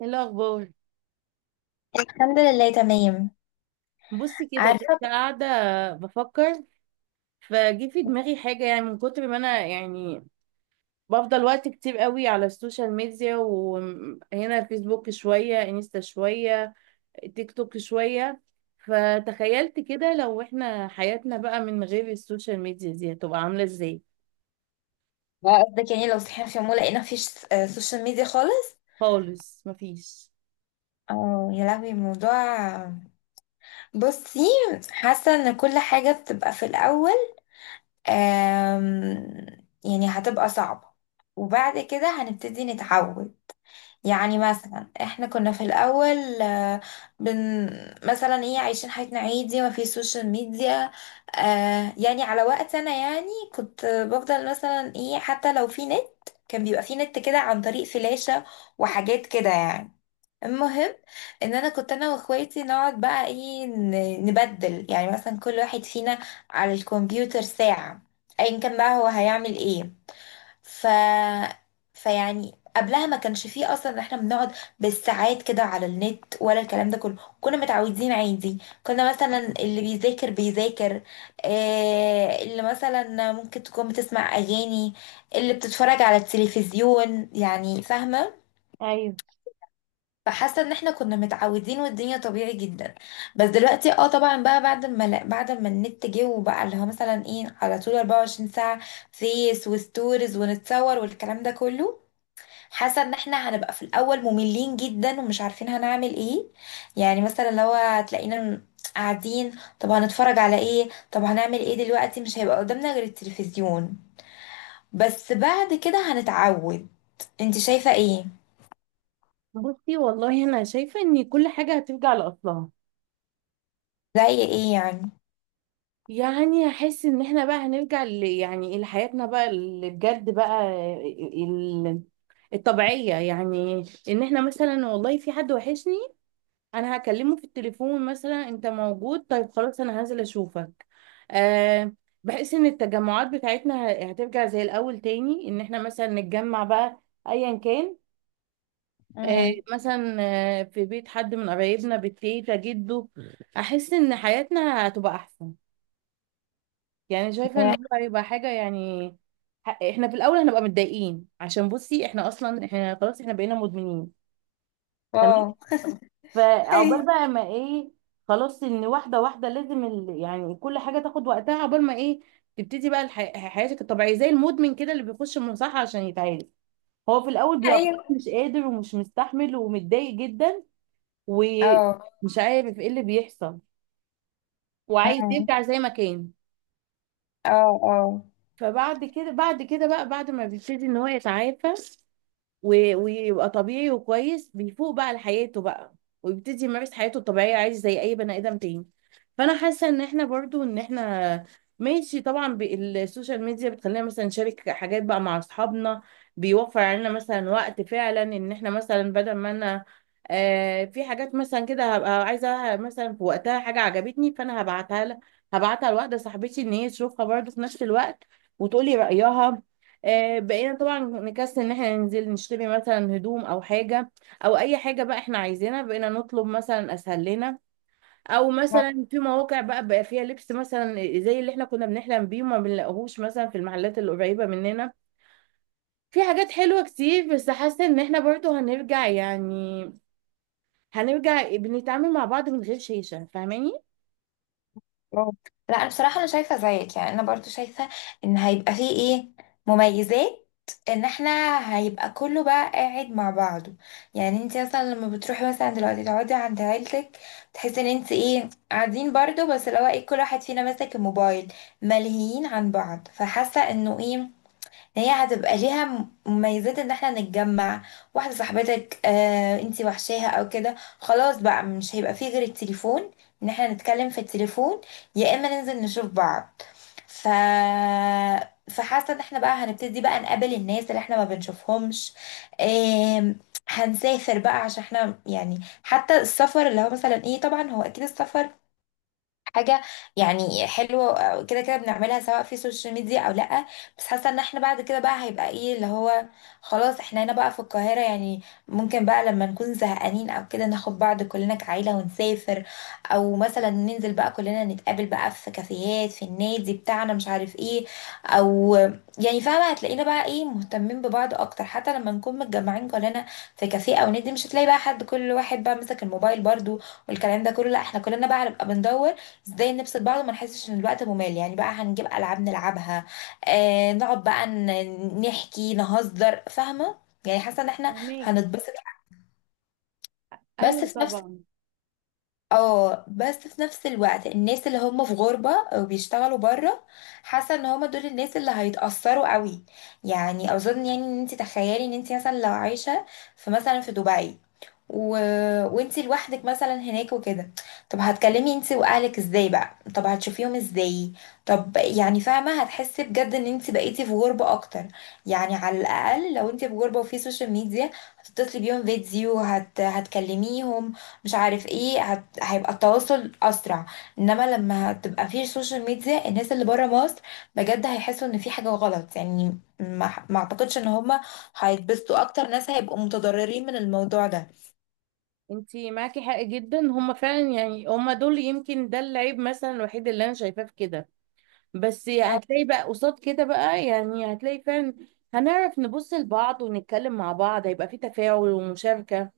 ايه الاخبار؟ الحمد لله تمام. بصي كده، كنت عارفة. قاعده بفكر. فجي في دماغي حاجه، يعني من كتر ما انا يعني بفضل وقت كتير قوي على السوشيال ميديا، وهنا فيسبوك شويه، انستا شويه، تيك توك شويه. فتخيلت كده لو احنا حياتنا بقى من غير السوشيال ميديا دي، هتبقى عامله ازاي. بقى قصدك يعني لو صحينا في يوم ولقينا مفيش سوشيال ميديا خالص. خالص مفيش. اه يا لهوي الموضوع. بصي، حاسة ان كل حاجة بتبقى في الأول، آم، يعني هتبقى صعبة، وبعد كده هنبتدي نتعود. يعني مثلا احنا كنا في الاول بن مثلا ايه عايشين حياتنا عادي ما في سوشيال ميديا. يعني على وقت انا يعني كنت بفضل مثلا ايه حتى لو في نت، كان بيبقى في نت كده عن طريق فلاشة وحاجات كده يعني. المهم ان انا كنت انا واخواتي نقعد بقى ايه نبدل، يعني مثلا كل واحد فينا على الكمبيوتر ساعة، ايا كان بقى هو هيعمل ايه. ف فيعني قبلها ما كانش فيه اصلا ان احنا بنقعد بالساعات كده على النت ولا الكلام ده كله، كنا متعودين عادي. كنا مثلا اللي بيذاكر بيذاكر، اللي مثلا ممكن تكون بتسمع اغاني، اللي بتتفرج على التلفزيون يعني فاهمة. ايوه. فحاسة ان احنا كنا متعودين والدنيا طبيعي جدا. بس دلوقتي اه طبعا بقى بعد ما النت جه، وبقى اللي هو مثلا ايه على طول 24 ساعة فيس وستوريز ونتصور والكلام ده كله. حاسه ان احنا هنبقى في الاول مملين جدا ومش عارفين هنعمل ايه. يعني مثلا لو هتلاقينا قاعدين، طب هنتفرج على ايه؟ طب هنعمل ايه دلوقتي؟ مش هيبقى قدامنا غير التلفزيون. بس بعد كده هنتعود. انت شايفه ايه؟ بصي والله، انا شايفه ان كل حاجه هترجع لاصلها. زي ايه يعني؟ يعني هحس ان احنا بقى هنرجع يعني لحياتنا بقى اللي بجد بقى، ال... الطبيعية يعني. ان احنا مثلا والله في حد وحشني، انا هكلمه في التليفون مثلا، انت موجود؟ طيب خلاص انا هنزل اشوفك. أه. بحس ان التجمعات بتاعتنا هترجع زي الاول تاني، ان احنا مثلا نتجمع بقى ايا كان. أه، امم. مثلا في بيت حد من قرايبنا، بالتيتا، جده. احس ان حياتنا هتبقى احسن، يعني شايفة ان هو هيبقى حاجة يعني. احنا في الاول هنبقى متضايقين، عشان بصي احنا اصلا احنا خلاص احنا بقينا مدمنين. تمام. اه. فعقبال بقى ما ايه، خلاص، ان واحدة واحدة لازم يعني كل حاجة تاخد وقتها، عقبال ما ايه تبتدي بقى حياتك الطبيعية. زي المدمن كده اللي بيخش المصحة عشان يتعالج، هو في الاول بيبقى خلاص ايوه. مش قادر ومش مستحمل ومتضايق جدا، اه. ومش عارف ايه اللي بيحصل، وعايز امم. يرجع زي ما كان. اه. اه. فبعد كده بعد كده بقى بعد ما بيبتدي ان هو يتعافى ويبقى طبيعي وكويس، بيفوق بقى لحياته بقى، ويبتدي يمارس حياته الطبيعية عادي زي أي بني آدم تاني. فأنا حاسة إن إحنا برضو، إن إحنا ماشي، طبعا بالسوشيال ميديا بتخلينا مثلا نشارك حاجات بقى مع أصحابنا، بيوفر علينا مثلا وقت فعلا، إن إحنا مثلا بدل ما أنا في حاجات مثلا كده هبقى عايزة، مثلا في وقتها حاجة عجبتني فأنا هبعتها لها، هبعتها لواحدة صاحبتي إن هي تشوفها برضو في نفس الوقت وتقولي رأيها. بقينا طبعا نكسل ان احنا ننزل نشتري مثلا هدوم او حاجة، او اي حاجة بقى احنا عايزينها، بقينا نطلب مثلا، اسهل لنا. او مثلا في مواقع بقى فيها لبس مثلا زي اللي احنا كنا بنحلم بيه وما بنلاقيهوش مثلا في المحلات اللي قريبة مننا. في حاجات حلوة كتير، بس حاسة ان احنا برضو هنرجع، يعني هنرجع بنتعامل مع بعض من غير شيشة. فاهماني؟ برافو. لا انا بصراحه انا شايفه زيك، يعني انا برضو شايفه ان هيبقى فيه ايه مميزات، ان احنا هيبقى كله بقى قاعد مع بعضه. يعني انت مثلا لما بتروحي مثلا دلوقتي تقعدي عند عيلتك، تحسي ان انت ايه قاعدين برضو بس اللي هو ايه كل واحد فينا ماسك الموبايل، ملهيين عن بعض. فحاسه انه ايه، هي هتبقى ليها مميزات ان احنا نتجمع. واحدة صاحبتك انتي وحشاها او كده، خلاص بقى مش هيبقى فيه غير التليفون، ان احنا نتكلم في التليفون، يا اما ننزل نشوف بعض. ف فحاسة ان احنا بقى هنبتدي بقى نقابل الناس اللي احنا ما بنشوفهمش، آم، هنسافر بقى عشان احنا يعني. حتى السفر اللي هو مثلا ايه طبعا هو اكيد السفر حاجة يعني حلوة، كده كده بنعملها سواء في السوشيال ميديا او لأ. بس حاسة ان احنا بعد كده بقى هيبقى ايه اللي هو، خلاص احنا هنا بقى في القاهرة يعني، ممكن بقى لما نكون زهقانين او كده ناخد بعض كلنا كعيلة ونسافر، او مثلا ننزل بقى كلنا نتقابل بقى في كافيهات في النادي بتاعنا مش عارف ايه، او يعني فاهمة هتلاقينا بقى ايه مهتمين ببعض اكتر. حتى لما نكون متجمعين كلنا في كافيه او نادي، مش هتلاقي بقى حد كل واحد بقى مسك الموبايل برضو والكلام ده كله. لا احنا كلنا بقى هنبقى بندور ازاي نبسط بعض وما نحسش ان الوقت ممل. يعني بقى هنجيب العاب نلعبها، آه نقعد بقى نحكي نهزر فاهمه. يعني حاسه ان احنا فهماكي. هنتبسط. بس ايوه في نفس طبعا. اه بس في نفس الوقت الناس اللي هم في غربه او بيشتغلوا بره، حاسه ان هم دول الناس اللي هيتاثروا قوي. يعني اظن يعني، ان انت تخيلي ان انت مثلا لو عايشه في مثلا في دبي و... وانتي لوحدك مثلا هناك وكده، طب هتكلمي انتي واهلك ازاي بقى؟ طب هتشوفيهم ازاي؟ طب يعني فاهمه هتحسي بجد ان انتي بقيتي في غربه اكتر. يعني على الاقل لو انتي في غربه وفي سوشيال ميديا، هتتصلي بيهم فيديو هتكلميهم مش عارف ايه، هيبقى التواصل اسرع. انما لما هتبقى في سوشيال ميديا الناس اللي بره مصر، بجد هيحسوا ان في حاجه غلط يعني، ما اعتقدش ان هما هيتبسطوا اكتر، ناس هيبقوا متضررين من الموضوع ده. انتي معاكي حق جدا، هما فعلا يعني هما دول يمكن ده العيب مثلا الوحيد اللي انا شايفاه في كده. بس هتلاقي بقى قصاد كده بقى يعني هتلاقي فعلا هنعرف نبص لبعض ونتكلم مع بعض، هيبقى في تفاعل ومشاركة.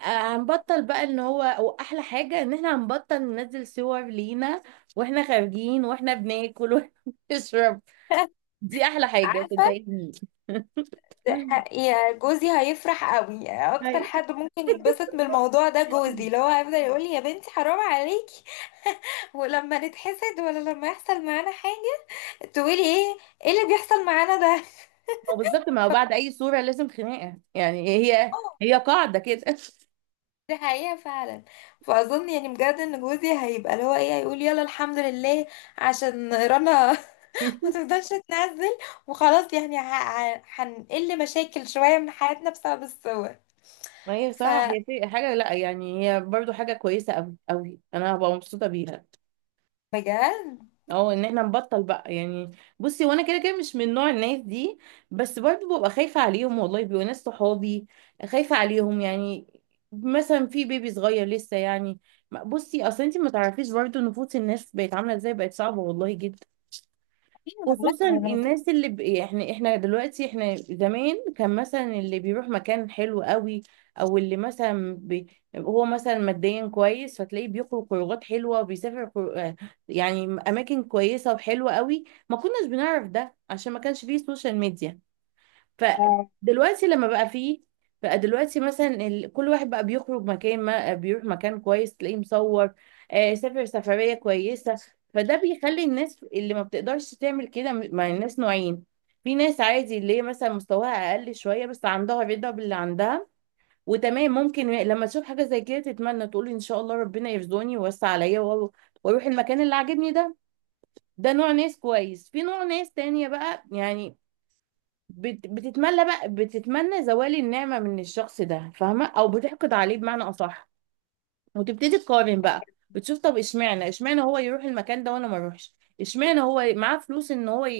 هنبطل بقى ان هو، واحلى حاجة ان احنا هنبطل ننزل صور لينا واحنا خارجين، واحنا بناكل، واحنا بنشرب. دي احلى حاجة، عارفة. صدقيني. يا جوزي هيفرح قوي، اكتر أيوة. حد ممكن يتبسط من الموضوع ده جوزي، لو هو هيفضل يقول لي يا بنتي حرام عليكي ولما نتحسد ولا لما يحصل معانا حاجة، تقولي ايه؟ ايه اللي بيحصل معانا ده؟ ما هو بالظبط، ما هو بعد اي صورة لازم خناقة، يعني هي، اه. هي قاعدة كده. دي حقيقة فعلا. فأظن يعني بجد إن جوزي هيبقى اللي هو إيه، هيقول يلا الحمد لله عشان رنا ما تفضلش تنزل، وخلاص يعني هنقل مشاكل شوية من حياتنا بسبب الصور. ما هي ف صراحة هي حاجة، لا يعني هي برضو حاجة كويسة أوي أوي، أنا هبقى مبسوطة بيها. بجد. اه، ان احنا نبطل بقى يعني. بصي، وانا كده كده مش من نوع الناس دي، بس برضه ببقى خايفة عليهم والله، بيبقوا ناس صحابي، خايفة عليهم يعني، مثلا في بيبي صغير لسه يعني. بصي اصل انت ما تعرفيش برضه، نفوس الناس بقت عاملة ازاي، بقت صعبة والله. لا خصوصا انا. الناس احنا دلوقتي، احنا زمان كان مثلا اللي بيروح مكان حلو قوي، او اللي هو مثلا ماديا كويس، فتلاقيه بيخرج خروجات حلوه وبيسافر خر... آه، يعني اماكن كويسه وحلوه قوي. ما كناش بنعرف ده عشان ما كانش فيه سوشيال ميديا. آه، فدلوقتي لما بقى فيه، بقى دلوقتي مثلا كل واحد بقى بيخرج مكان ما، بيروح مكان كويس تلاقيه مصور، سافر سفرية كويسة. فده بيخلي الناس اللي ما بتقدرش تعمل كده مع الناس نوعين. في ناس عادي اللي هي مثلا مستواها أقل شوية، بس عندها رضا باللي عندها وتمام، ممكن لما تشوف حاجة زي كده تتمنى، تقول إن شاء الله ربنا يرزقني ويوسع عليا وأروح المكان اللي عاجبني ده. ده نوع ناس كويس. في نوع ناس تانية بقى يعني بتتملى بقى، بتتمنى زوال النعمة من الشخص ده، فاهمة؟ او بتحقد عليه بمعنى اصح، وتبتدي تقارن بقى، بتشوف، طب اشمعنى، اشمعنى هو يروح المكان ده وانا ما اروحش، اشمعنى هو معاه فلوس ان هو ي...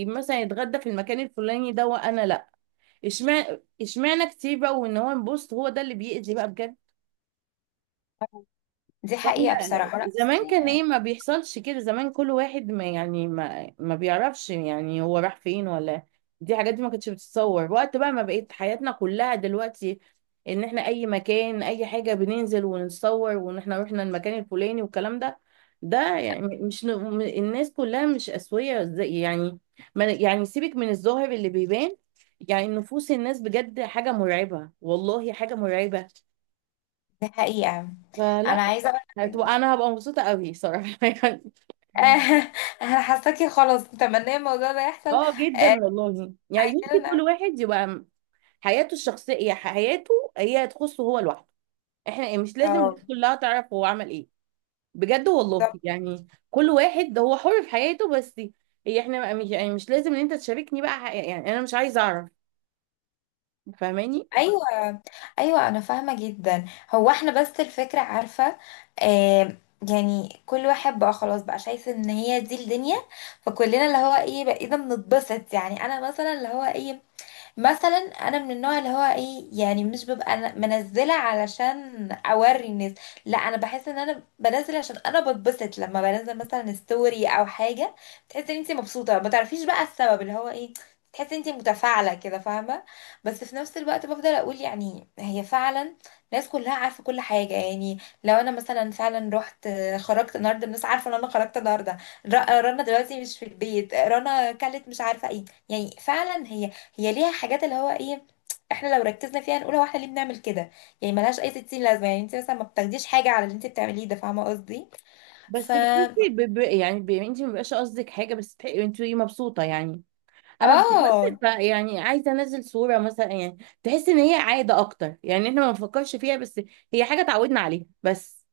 ي... مثلا يتغدى في المكان الفلاني ده وانا لا. اشمعنى، اشمعنى كتير بقى، وان هو بص، هو ده اللي بيأذي بقى بجد. دي فاحنا حقيقة بصراحة ورق زمان كان ايه، أصلية. ما بيحصلش كده. زمان كل واحد ما يعني ما بيعرفش يعني هو راح فين ولا. دي حاجات دي ما كانتش بتتصور. وقت بقى ما بقيت حياتنا كلها دلوقتي ان احنا اي مكان، اي حاجة، بننزل ونتصور، وان احنا رحنا المكان الفلاني والكلام ده. ده يعني مش الناس كلها مش اسوية زي يعني، ما يعني سيبك من الظاهر اللي بيبان. يعني نفوس الناس بجد حاجة مرعبة والله، حاجة مرعبة. دي حقيقة. أنا فلا، عايزة أقول لك إنه هتبقى، انا هبقى مبسوطه قوي صراحه يعني. أنا حاساكي خلاص متمنية الموضوع ده يحصل. اه آه، جدا والله، يعني عايزين يمكن كل نعمل- واحد يبقى حياته الشخصيه، حياته هي تخصه هو لوحده، احنا مش لازم اه. الناس كلها تعرف هو عمل ايه. بجد والله بالظبط. يعني كل واحد، ده هو حر في حياته بس. هي احنا بقى مش يعني مش لازم ان انت تشاركني بقى، يعني انا مش عايزه اعرف. فاهماني؟ أيوة. أيوة أنا فاهمة جدا. هو إحنا بس الفكرة عارفة، آه، يعني كل واحد بقى خلاص بقى شايف إن هي دي الدنيا، فكلنا اللي هو إيه بقينا بنتبسط. يعني أنا مثلا اللي هو إيه، مثلا، انا من النوع اللي هو ايه يعني مش ببقى أنا منزله علشان اوري الناس. لا، انا بحس ان انا بنزل عشان انا بتبسط لما بنزل مثلا ستوري او حاجه. بتحسي ان انت مبسوطه ما تعرفيش بقى السبب اللي هو ايه، تحسي ان انت متفاعله كده فاهمه. بس في نفس الوقت بفضل اقول يعني هي فعلا، الناس كلها عارفه كل حاجه يعني. لو انا مثلا فعلا رحت، خرجت النهارده، الناس عارفه ان انا خرجت النهارده. رنا دلوقتي مش في البيت، رنا كلت مش عارفه ايه. يعني فعلا هي، هي ليها حاجات اللي هو ايه، احنا لو ركزنا فيها نقول هو احنا ليه بنعمل كده؟ يعني ملهاش اي 60 لازمه. يعني انت مثلا ما بتاخديش حاجه على اللي انت بتعمليه ده، فاهمه قصدي. ف بس بتحسي انت ما بيبقاش قصدك حاجه بس انت مبسوطه يعني. انا بالظبط. اه، يعني عايزه انزل صوره مثلا يعني، تحس ان هي عاده اكتر، يعني احنا ما بنفكرش فيها، بس هي حاجه اتعودنا عليها بس.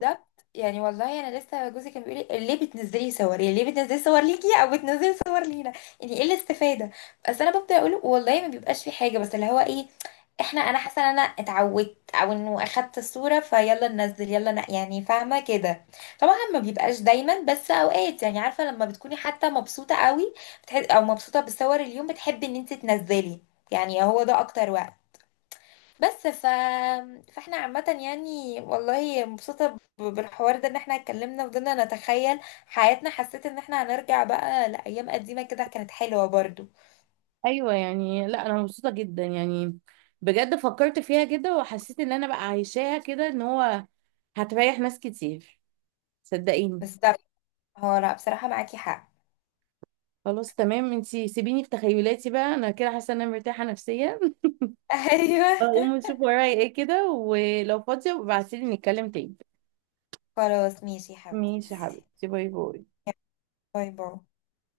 بالظبط. يعني والله انا لسه جوزي كان بيقول لي ليه بتنزلي صور؟ يعني ليه بتنزلي صور ليكي او بتنزلي صور لينا؟ يعني ايه الاستفاده؟ بس انا ببدا اقول له والله ما بيبقاش في حاجه، بس اللي هو ايه، انا حاسه ان انا اتعودت او انه اخدت الصوره فيلا ننزل يلا يعني فاهمه كده. طبعا ما بيبقاش دايما بس اوقات، يعني عارفه لما بتكوني حتى مبسوطه قوي او مبسوطه بالصور اليوم بتحبي ان انت تنزلي، يعني هو ده اكتر وقت. بس فاحنا عامة يعني والله مبسوطة بالحوار ده، ان احنا اتكلمنا وفضلنا نتخيل حياتنا. حسيت ان احنا هنرجع بقى لأيام قديمة كده كانت حلوة برضو. ايوه يعني. لا انا مبسوطه جدا يعني، بجد فكرت فيها كده وحسيت ان انا بقى عايشاها كده، ان هو هتريح ناس كتير، صدقيني. بس ده، هو لا بصراحة معاكي حق. خلاص تمام، انتي سيبيني في تخيلاتي بقى، انا كده حاسه ان انا مرتاحه نفسيا. ايوه. اقوم اشوف ورايا ايه كده، ولو فاضيه ابعتيلي نتكلم تاني. خلاص ماشي يا ماشي يا حبيبتي، حبيبتي، باي باي. باي باي.